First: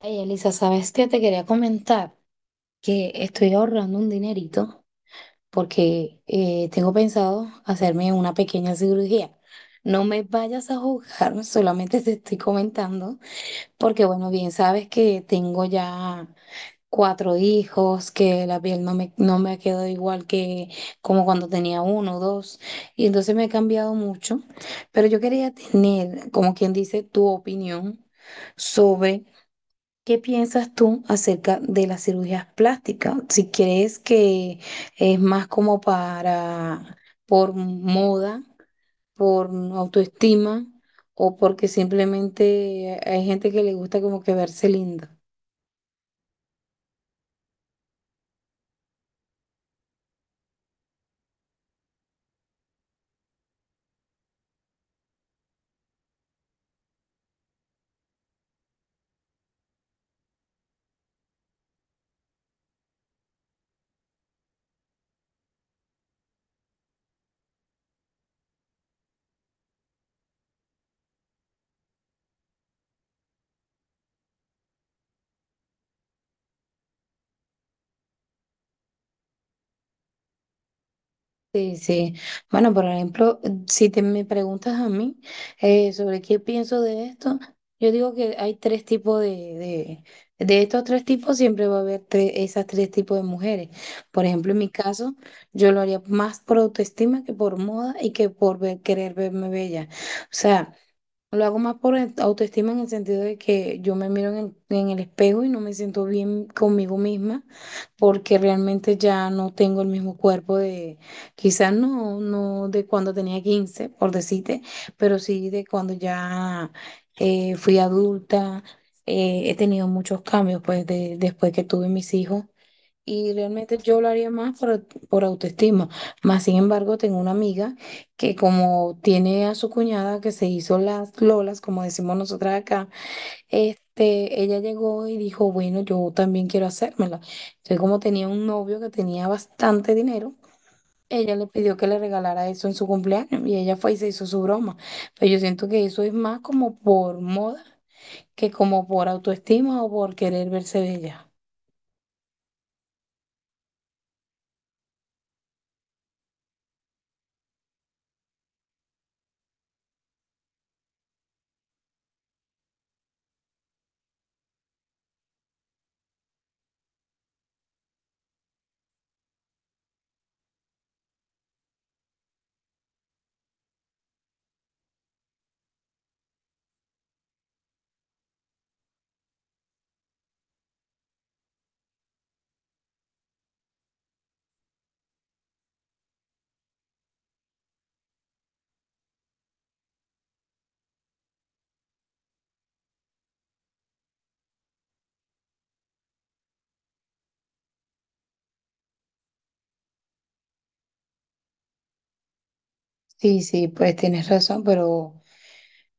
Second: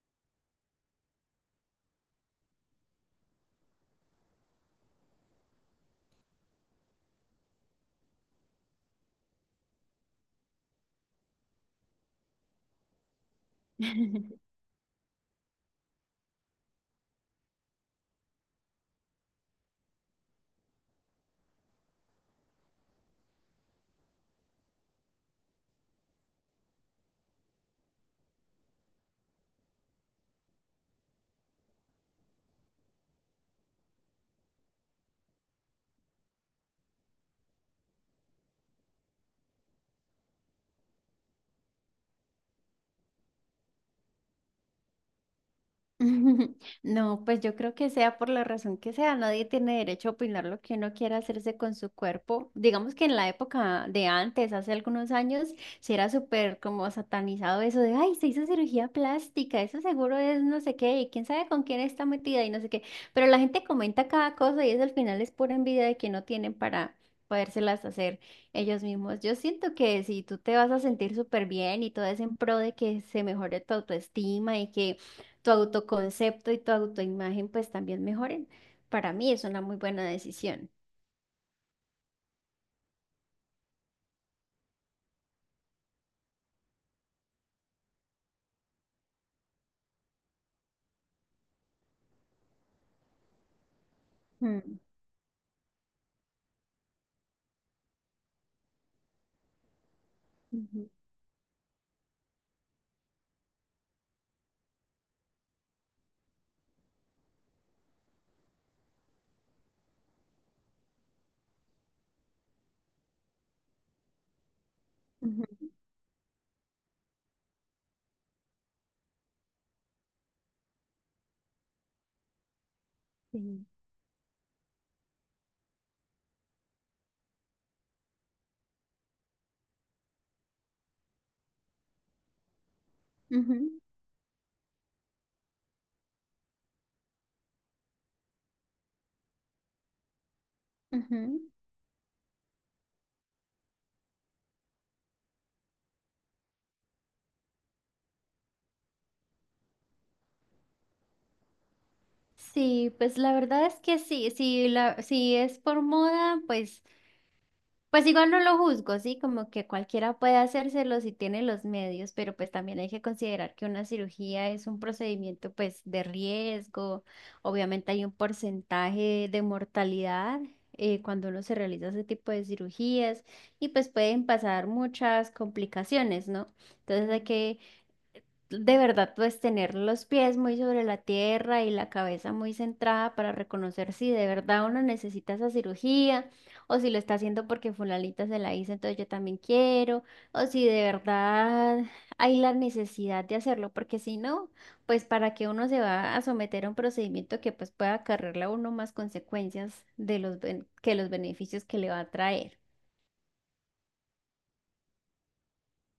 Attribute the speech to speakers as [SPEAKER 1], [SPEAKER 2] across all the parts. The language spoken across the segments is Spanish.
[SPEAKER 1] Hey, Elisa, ¿sabes qué? Te quería comentar que estoy ahorrando un dinerito porque tengo pensado hacerme una pequeña cirugía. No me vayas a juzgar, solamente te estoy comentando, porque bueno, bien sabes que tengo ya cuatro hijos, que la piel no me quedó igual que como cuando tenía uno o dos, y entonces me he cambiado mucho, pero yo quería tener, como quien dice, tu opinión sobre. ¿Qué piensas tú acerca de las cirugías plásticas? Si crees que es más como para, por moda, por autoestima, o porque simplemente hay gente que le gusta como que verse linda.
[SPEAKER 2] No, pues yo creo que sea por la razón que sea, nadie tiene derecho a opinar lo que uno quiera hacerse con su cuerpo. Digamos que en la época de antes, hace algunos años, sí era súper como satanizado eso de, ay, se hizo cirugía plástica, eso seguro es no sé qué, y quién sabe con quién está metida y no sé qué. Pero la gente comenta cada cosa y eso al final es pura envidia de que no tienen para podérselas hacer ellos mismos. Yo siento que si tú te vas a sentir súper bien y todo es en pro de que se mejore tu autoestima y que tu autoconcepto y tu autoimagen pues también mejoren. Para mí es una muy buena decisión.
[SPEAKER 1] Sí, sí. Bueno, por ejemplo, si te me preguntas a mí sobre qué pienso de esto, yo digo que hay tres tipos de, estos tres tipos siempre va a haber tres, esas tres tipos de mujeres. Por ejemplo, en mi
[SPEAKER 2] Mm,
[SPEAKER 1] caso, yo lo haría más por autoestima que por moda y que por querer verme bella. O sea.
[SPEAKER 2] ujú,
[SPEAKER 1] Lo hago más por autoestima en el sentido de que yo me miro en el espejo y no me siento bien conmigo misma porque realmente ya no tengo el mismo cuerpo de, quizás no de cuando tenía 15 por decirte, pero sí
[SPEAKER 2] ujú,
[SPEAKER 1] de cuando ya fui adulta. He tenido muchos cambios pues de, después que tuve mis hijos y
[SPEAKER 2] sí.
[SPEAKER 1] realmente yo lo haría más por autoestima. Más sin embargo, tengo una amiga que como tiene a su cuñada que se hizo las lolas, como decimos nosotras acá,
[SPEAKER 2] Ujú,
[SPEAKER 1] este, ella llegó y dijo, bueno, yo también quiero hacérmela. Entonces, como tenía un novio que tenía bastante dinero, ella
[SPEAKER 2] ujú.
[SPEAKER 1] le pidió que le regalara eso en su cumpleaños y ella fue y se hizo su broma. Pero yo siento que eso es más como por moda que como por autoestima o por querer verse bella.
[SPEAKER 2] Sí, pues la verdad es que sí, si es por moda, pues pues igual no lo juzgo, sí, como que cualquiera puede hacérselo si tiene los medios, pero pues también hay que considerar que una cirugía es un procedimiento pues de riesgo, obviamente hay un porcentaje de mortalidad cuando uno se realiza ese tipo de cirugías y pues pueden pasar muchas complicaciones, ¿no? Entonces hay que de verdad, pues tener los pies muy sobre la tierra y la cabeza muy centrada para reconocer si de verdad uno necesita esa cirugía o si lo está haciendo porque fulanita se la hizo, entonces yo también quiero, o si de verdad hay la necesidad de hacerlo, porque si no, pues para que uno se va a someter a un procedimiento que pues pueda acarrearle a uno más consecuencias de los que los beneficios que le va a traer.
[SPEAKER 1] Sí, sí, pues tienes razón, pero...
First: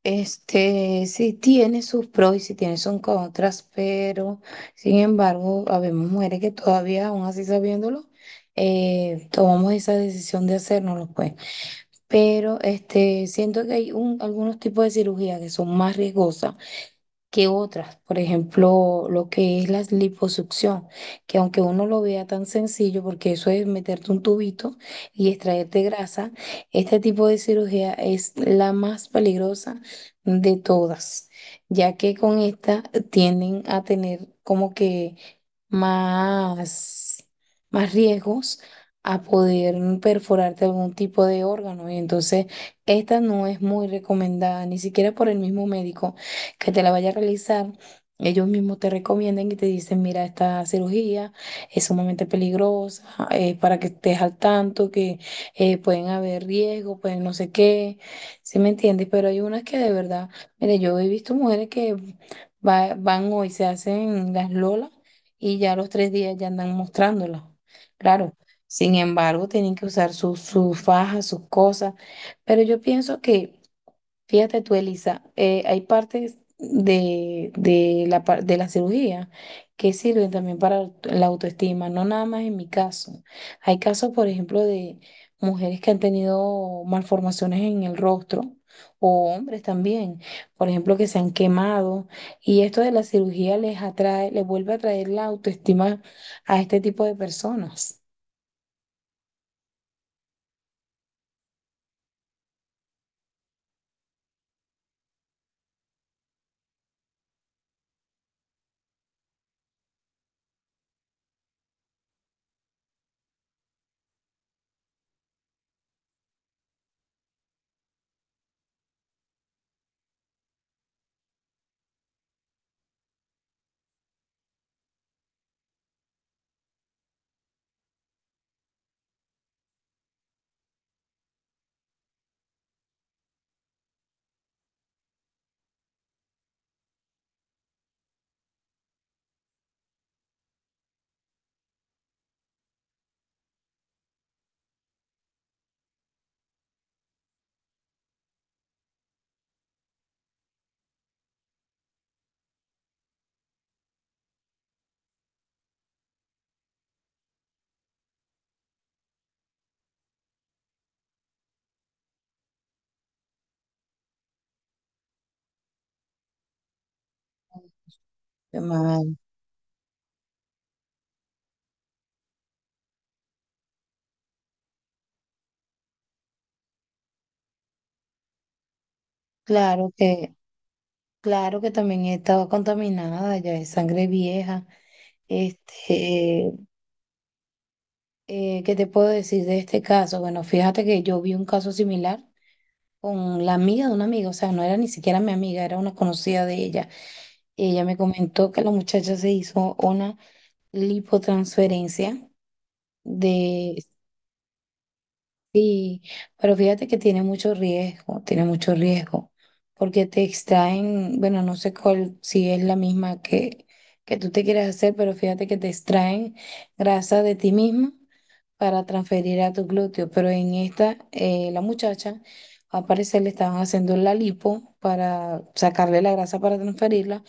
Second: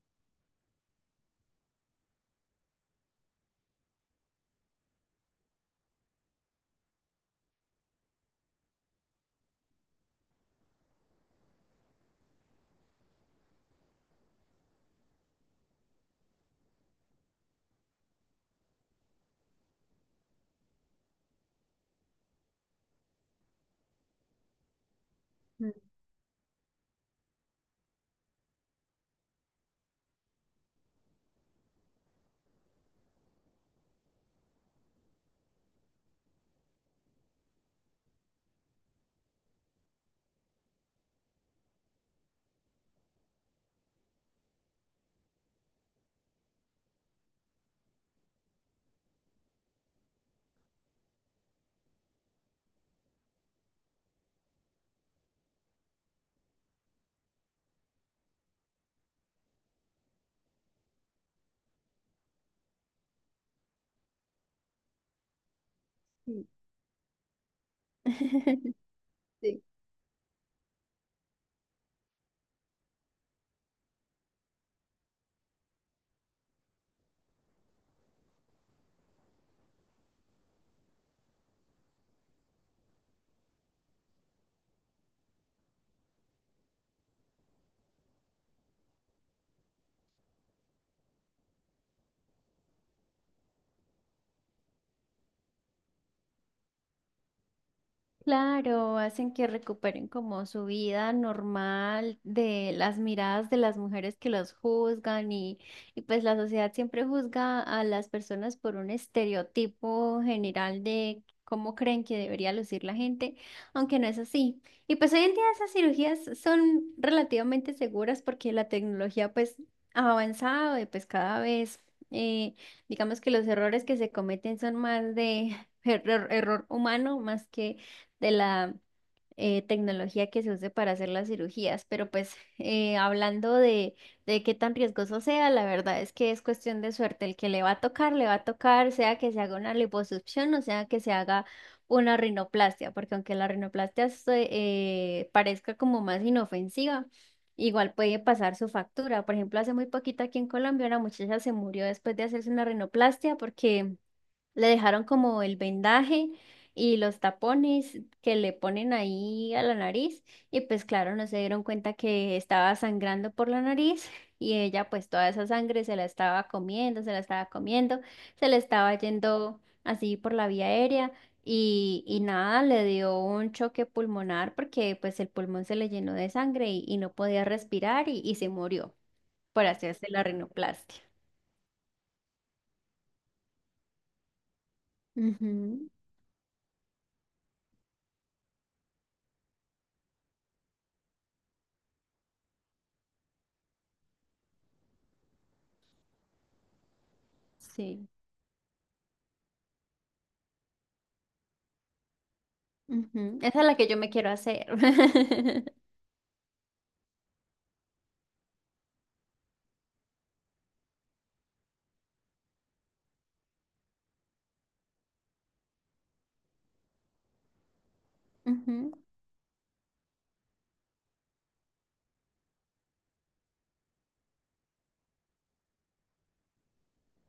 [SPEAKER 1] Este, sí tiene sus pros y sí tiene sus contras, pero sin embargo, habemos mujeres que todavía, aún así sabiéndolo, tomamos esa decisión de hacérnoslo, pues. Pero este, siento que hay un, algunos tipos de cirugía que son más riesgosas que otras, por ejemplo, lo que es la liposucción, que aunque uno lo vea tan sencillo, porque eso es meterte un tubito y
[SPEAKER 2] Mm,
[SPEAKER 1] extraerte grasa, este tipo de cirugía es la más peligrosa de todas, ya que con esta tienden a tener como que más, más riesgos a poder perforarte algún tipo de órgano. Y entonces esta no es muy recomendada, ni siquiera por el mismo médico que te la vaya a realizar. Ellos mismos te recomiendan y te dicen, mira, esta cirugía es sumamente peligrosa, para que estés al tanto, que pueden haber riesgos, pueden no sé qué, ¿sí me entiendes? Pero hay unas que de verdad, mire, yo he visto mujeres que van hoy, se hacen las lolas y ya a los tres días
[SPEAKER 2] sí.
[SPEAKER 1] ya andan mostrándola. Claro, sin embargo,
[SPEAKER 2] Sí.
[SPEAKER 1] tienen que usar sus fajas, sus cosas, pero yo pienso que. Fíjate tú, Elisa, hay partes de de la cirugía que sirven también para la autoestima, no nada más en mi caso. Hay casos, por ejemplo, de mujeres que han tenido malformaciones en el rostro o hombres también, por ejemplo, que se han quemado y esto de la cirugía les atrae, les vuelve a traer la autoestima a este tipo de personas.
[SPEAKER 2] Claro, hacen que recuperen como su vida normal de las miradas de las mujeres que los juzgan y pues la sociedad siempre juzga a las personas por un estereotipo general de cómo creen que debería lucir la gente, aunque no es así. Y pues hoy en día esas cirugías son relativamente seguras porque la tecnología pues ha avanzado y pues cada vez eh, digamos que los errores que se cometen son más de error humano más que de la tecnología que se use para hacer las cirugías. Pero pues hablando de qué tan riesgoso sea, la verdad es que es cuestión de suerte. El que le va a tocar, le va a tocar, sea que se haga una liposucción o sea que se haga una rinoplastia, porque aunque la rinoplastia parezca como más inofensiva, igual puede pasar su factura. Por ejemplo, hace muy poquito aquí en Colombia una muchacha se murió después de hacerse una rinoplastia porque le dejaron como el vendaje y los tapones que le ponen ahí a la nariz y pues claro, no se dieron cuenta que estaba sangrando por la nariz y ella pues toda esa sangre se la estaba comiendo, se la estaba comiendo, se le
[SPEAKER 1] Qué
[SPEAKER 2] estaba
[SPEAKER 1] mal.
[SPEAKER 2] yendo así por la vía aérea y nada, le dio un choque pulmonar porque pues el pulmón se le llenó de sangre y no podía respirar y se murió por
[SPEAKER 1] Claro
[SPEAKER 2] hacerse la
[SPEAKER 1] que.
[SPEAKER 2] rinoplastia.
[SPEAKER 1] Claro que también estaba contaminada, ya es sangre vieja.
[SPEAKER 2] Ujú,
[SPEAKER 1] Este, ¿qué te puedo decir de este caso? Bueno, fíjate que yo vi un caso similar con la amiga de una amiga, o sea, no era ni siquiera mi amiga, era una conocida de ella. Ella me
[SPEAKER 2] sí.
[SPEAKER 1] comentó que la muchacha se hizo una lipotransferencia
[SPEAKER 2] Ujú, esa es la
[SPEAKER 1] de.
[SPEAKER 2] que yo me quiero hacer.
[SPEAKER 1] Sí, pero fíjate que tiene mucho riesgo, porque te extraen, bueno, no sé cuál, si es la misma que tú te quieres hacer, pero fíjate que te extraen grasa de ti misma para
[SPEAKER 2] Ujú,
[SPEAKER 1] transferir a tu glúteo, pero en esta, la muchacha, al parecer le estaban haciendo la lipo para sacarle la grasa para transferirla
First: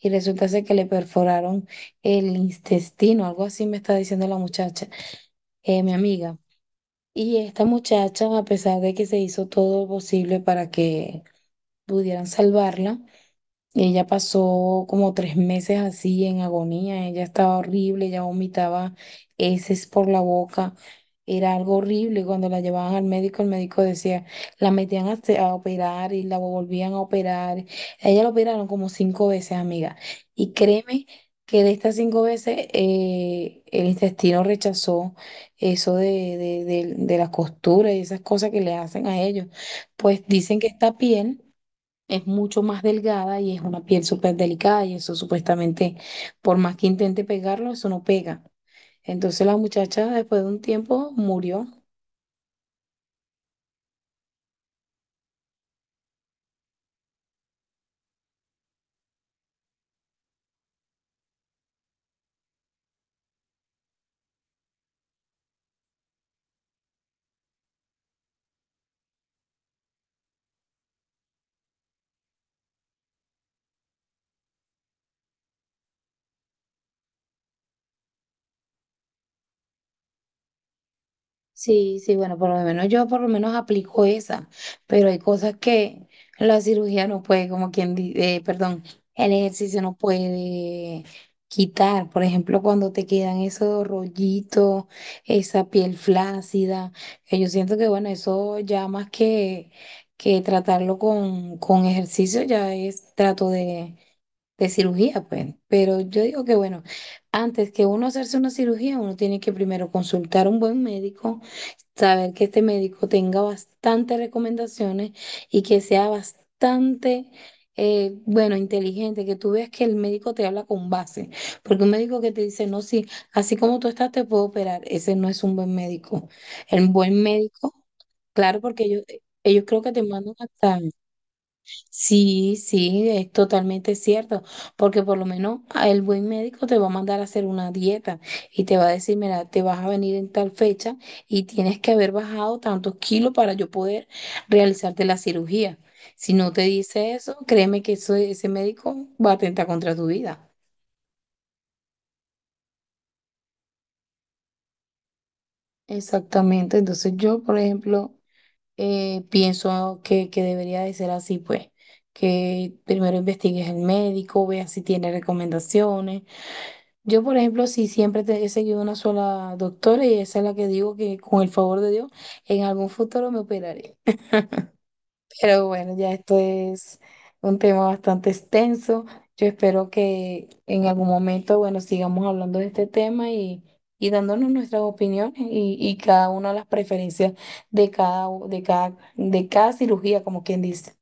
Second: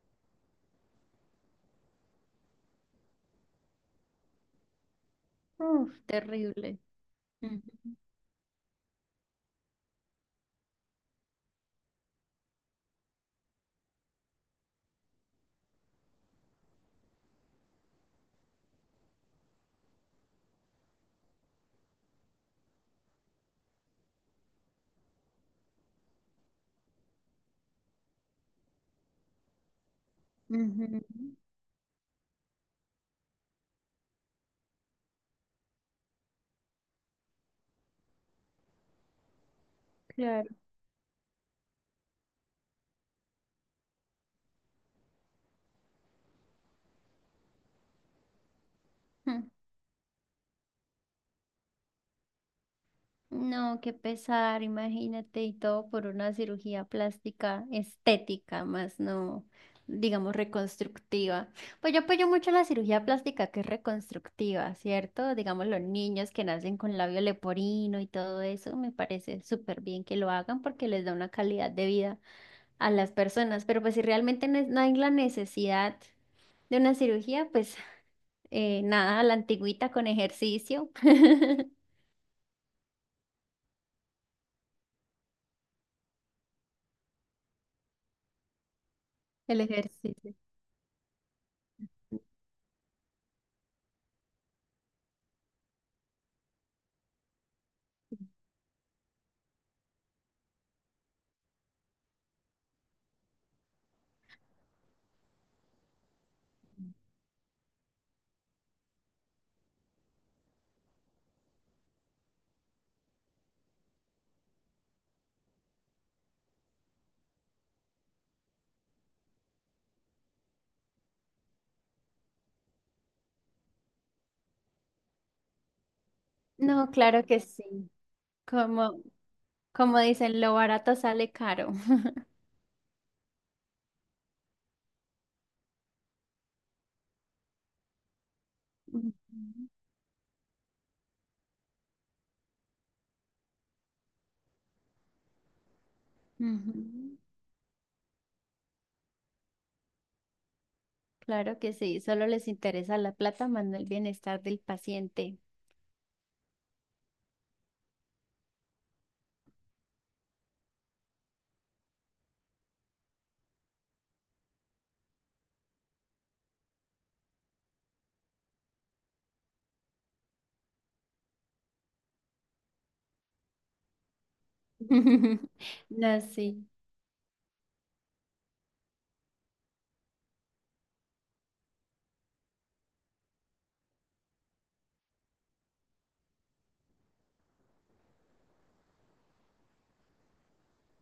[SPEAKER 1] y resulta ser que le perforaron el intestino, algo así me está diciendo la muchacha,
[SPEAKER 2] uf,
[SPEAKER 1] mi amiga.
[SPEAKER 2] terrible.
[SPEAKER 1] Y esta muchacha, a pesar de que se hizo todo lo posible para que pudieran salvarla, ella pasó como tres meses así en agonía, ella estaba horrible, ella vomitaba heces por la boca, era algo horrible. Cuando la llevaban al médico, el médico decía, la metían a, a operar y la volvían a operar. A ella la operaron como cinco veces, amiga. Y
[SPEAKER 2] Ujú,
[SPEAKER 1] créeme
[SPEAKER 2] ujú,
[SPEAKER 1] que de estas cinco veces el intestino rechazó eso de la costura y esas cosas que le hacen a ellos. Pues
[SPEAKER 2] claro.
[SPEAKER 1] dicen que esta piel es mucho más delgada y es una piel súper delicada y eso supuestamente, por más que intente pegarlo, eso no pega. Entonces
[SPEAKER 2] Mm,
[SPEAKER 1] la muchacha después de un tiempo murió.
[SPEAKER 2] no, qué pesar, imagínate, y todo por una cirugía plástica estética, más no, digamos, reconstructiva. Pues yo apoyo mucho la cirugía plástica que es reconstructiva, ¿cierto? Digamos, los niños que nacen con labio leporino y todo eso, me parece súper bien que lo hagan porque les da una calidad de vida a las personas, pero pues si realmente no, no hay la necesidad de una cirugía, pues nada, a la antigüita con ejercicio.
[SPEAKER 1] Sí, sí, bueno, por lo menos yo por lo menos aplico esa, pero hay cosas que la cirugía no puede, como quien dice, perdón, el
[SPEAKER 2] El
[SPEAKER 1] ejercicio no
[SPEAKER 2] ejercicio.
[SPEAKER 1] puede quitar. Por ejemplo, cuando te quedan esos rollitos, esa piel flácida, que yo siento que bueno, eso ya más que tratarlo con ejercicio, ya es trato de cirugía, pues. Pero yo digo que, bueno, antes que uno hacerse una cirugía, uno tiene que primero consultar a un buen médico, saber que este médico tenga bastantes recomendaciones y que sea bastante, bueno, inteligente, que tú veas que el médico te habla con base, porque un médico que te dice, no, sí, así como tú estás, te puedo operar, ese no es un buen médico. El
[SPEAKER 2] No,
[SPEAKER 1] buen
[SPEAKER 2] claro que
[SPEAKER 1] médico,
[SPEAKER 2] sí.
[SPEAKER 1] claro, porque
[SPEAKER 2] Como,
[SPEAKER 1] ellos creo que
[SPEAKER 2] como
[SPEAKER 1] te mandan
[SPEAKER 2] dicen, lo
[SPEAKER 1] hasta...
[SPEAKER 2] barato sale caro.
[SPEAKER 1] Sí, sí, es totalmente cierto, porque por lo menos a el buen médico te va a mandar a hacer una dieta y te va a
[SPEAKER 2] Ujú,
[SPEAKER 1] decir, mira, te vas a venir en tal fecha y tienes que haber bajado tantos kilos para yo poder realizarte la cirugía. Si no te
[SPEAKER 2] ujú.
[SPEAKER 1] dice eso, créeme que ese médico va a atentar contra tu vida.
[SPEAKER 2] Claro que sí, solo les interesa la plata, más no el bienestar del paciente.
[SPEAKER 1] Exactamente, entonces yo, por ejemplo, pienso que debería de ser así, pues, que primero investigues el médico, veas si tiene recomendaciones. Yo, por ejemplo, sí siempre he seguido una sola doctora y esa es la que digo que con el favor de Dios en algún futuro me operaré. Pero bueno, ya
[SPEAKER 2] No,
[SPEAKER 1] esto
[SPEAKER 2] sí.
[SPEAKER 1] es un tema bastante extenso. Yo espero que en algún momento, bueno, sigamos hablando de este tema y dándonos nuestras opiniones y cada una de las preferencias de cada, de cada, de cada cirugía, como quien dice.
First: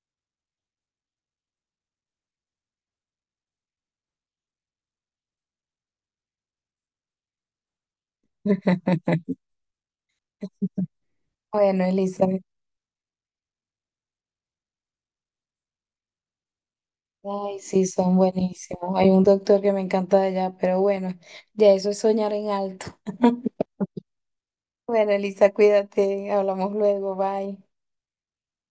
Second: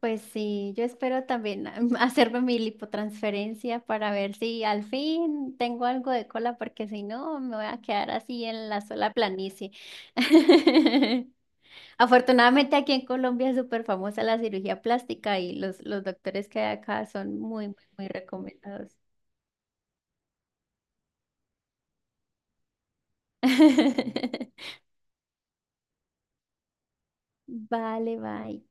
[SPEAKER 2] Pues sí, yo espero también ah, hacerme mi lipotransferencia para ver si al fin tengo algo de cola, porque si no me voy a quedar así en la sola planicie.
[SPEAKER 1] Bueno, Elizabeth.
[SPEAKER 2] Afortunadamente aquí en Colombia es súper famosa la cirugía plástica y los doctores que hay acá son
[SPEAKER 1] Ay,
[SPEAKER 2] muy, muy,
[SPEAKER 1] sí,
[SPEAKER 2] muy
[SPEAKER 1] son
[SPEAKER 2] recomendados.
[SPEAKER 1] buenísimos. Hay un doctor que me encanta de allá, pero bueno, ya eso es soñar en alto. Bueno, Elisa, cuídate, hablamos luego, bye.
[SPEAKER 2] Vale, bye.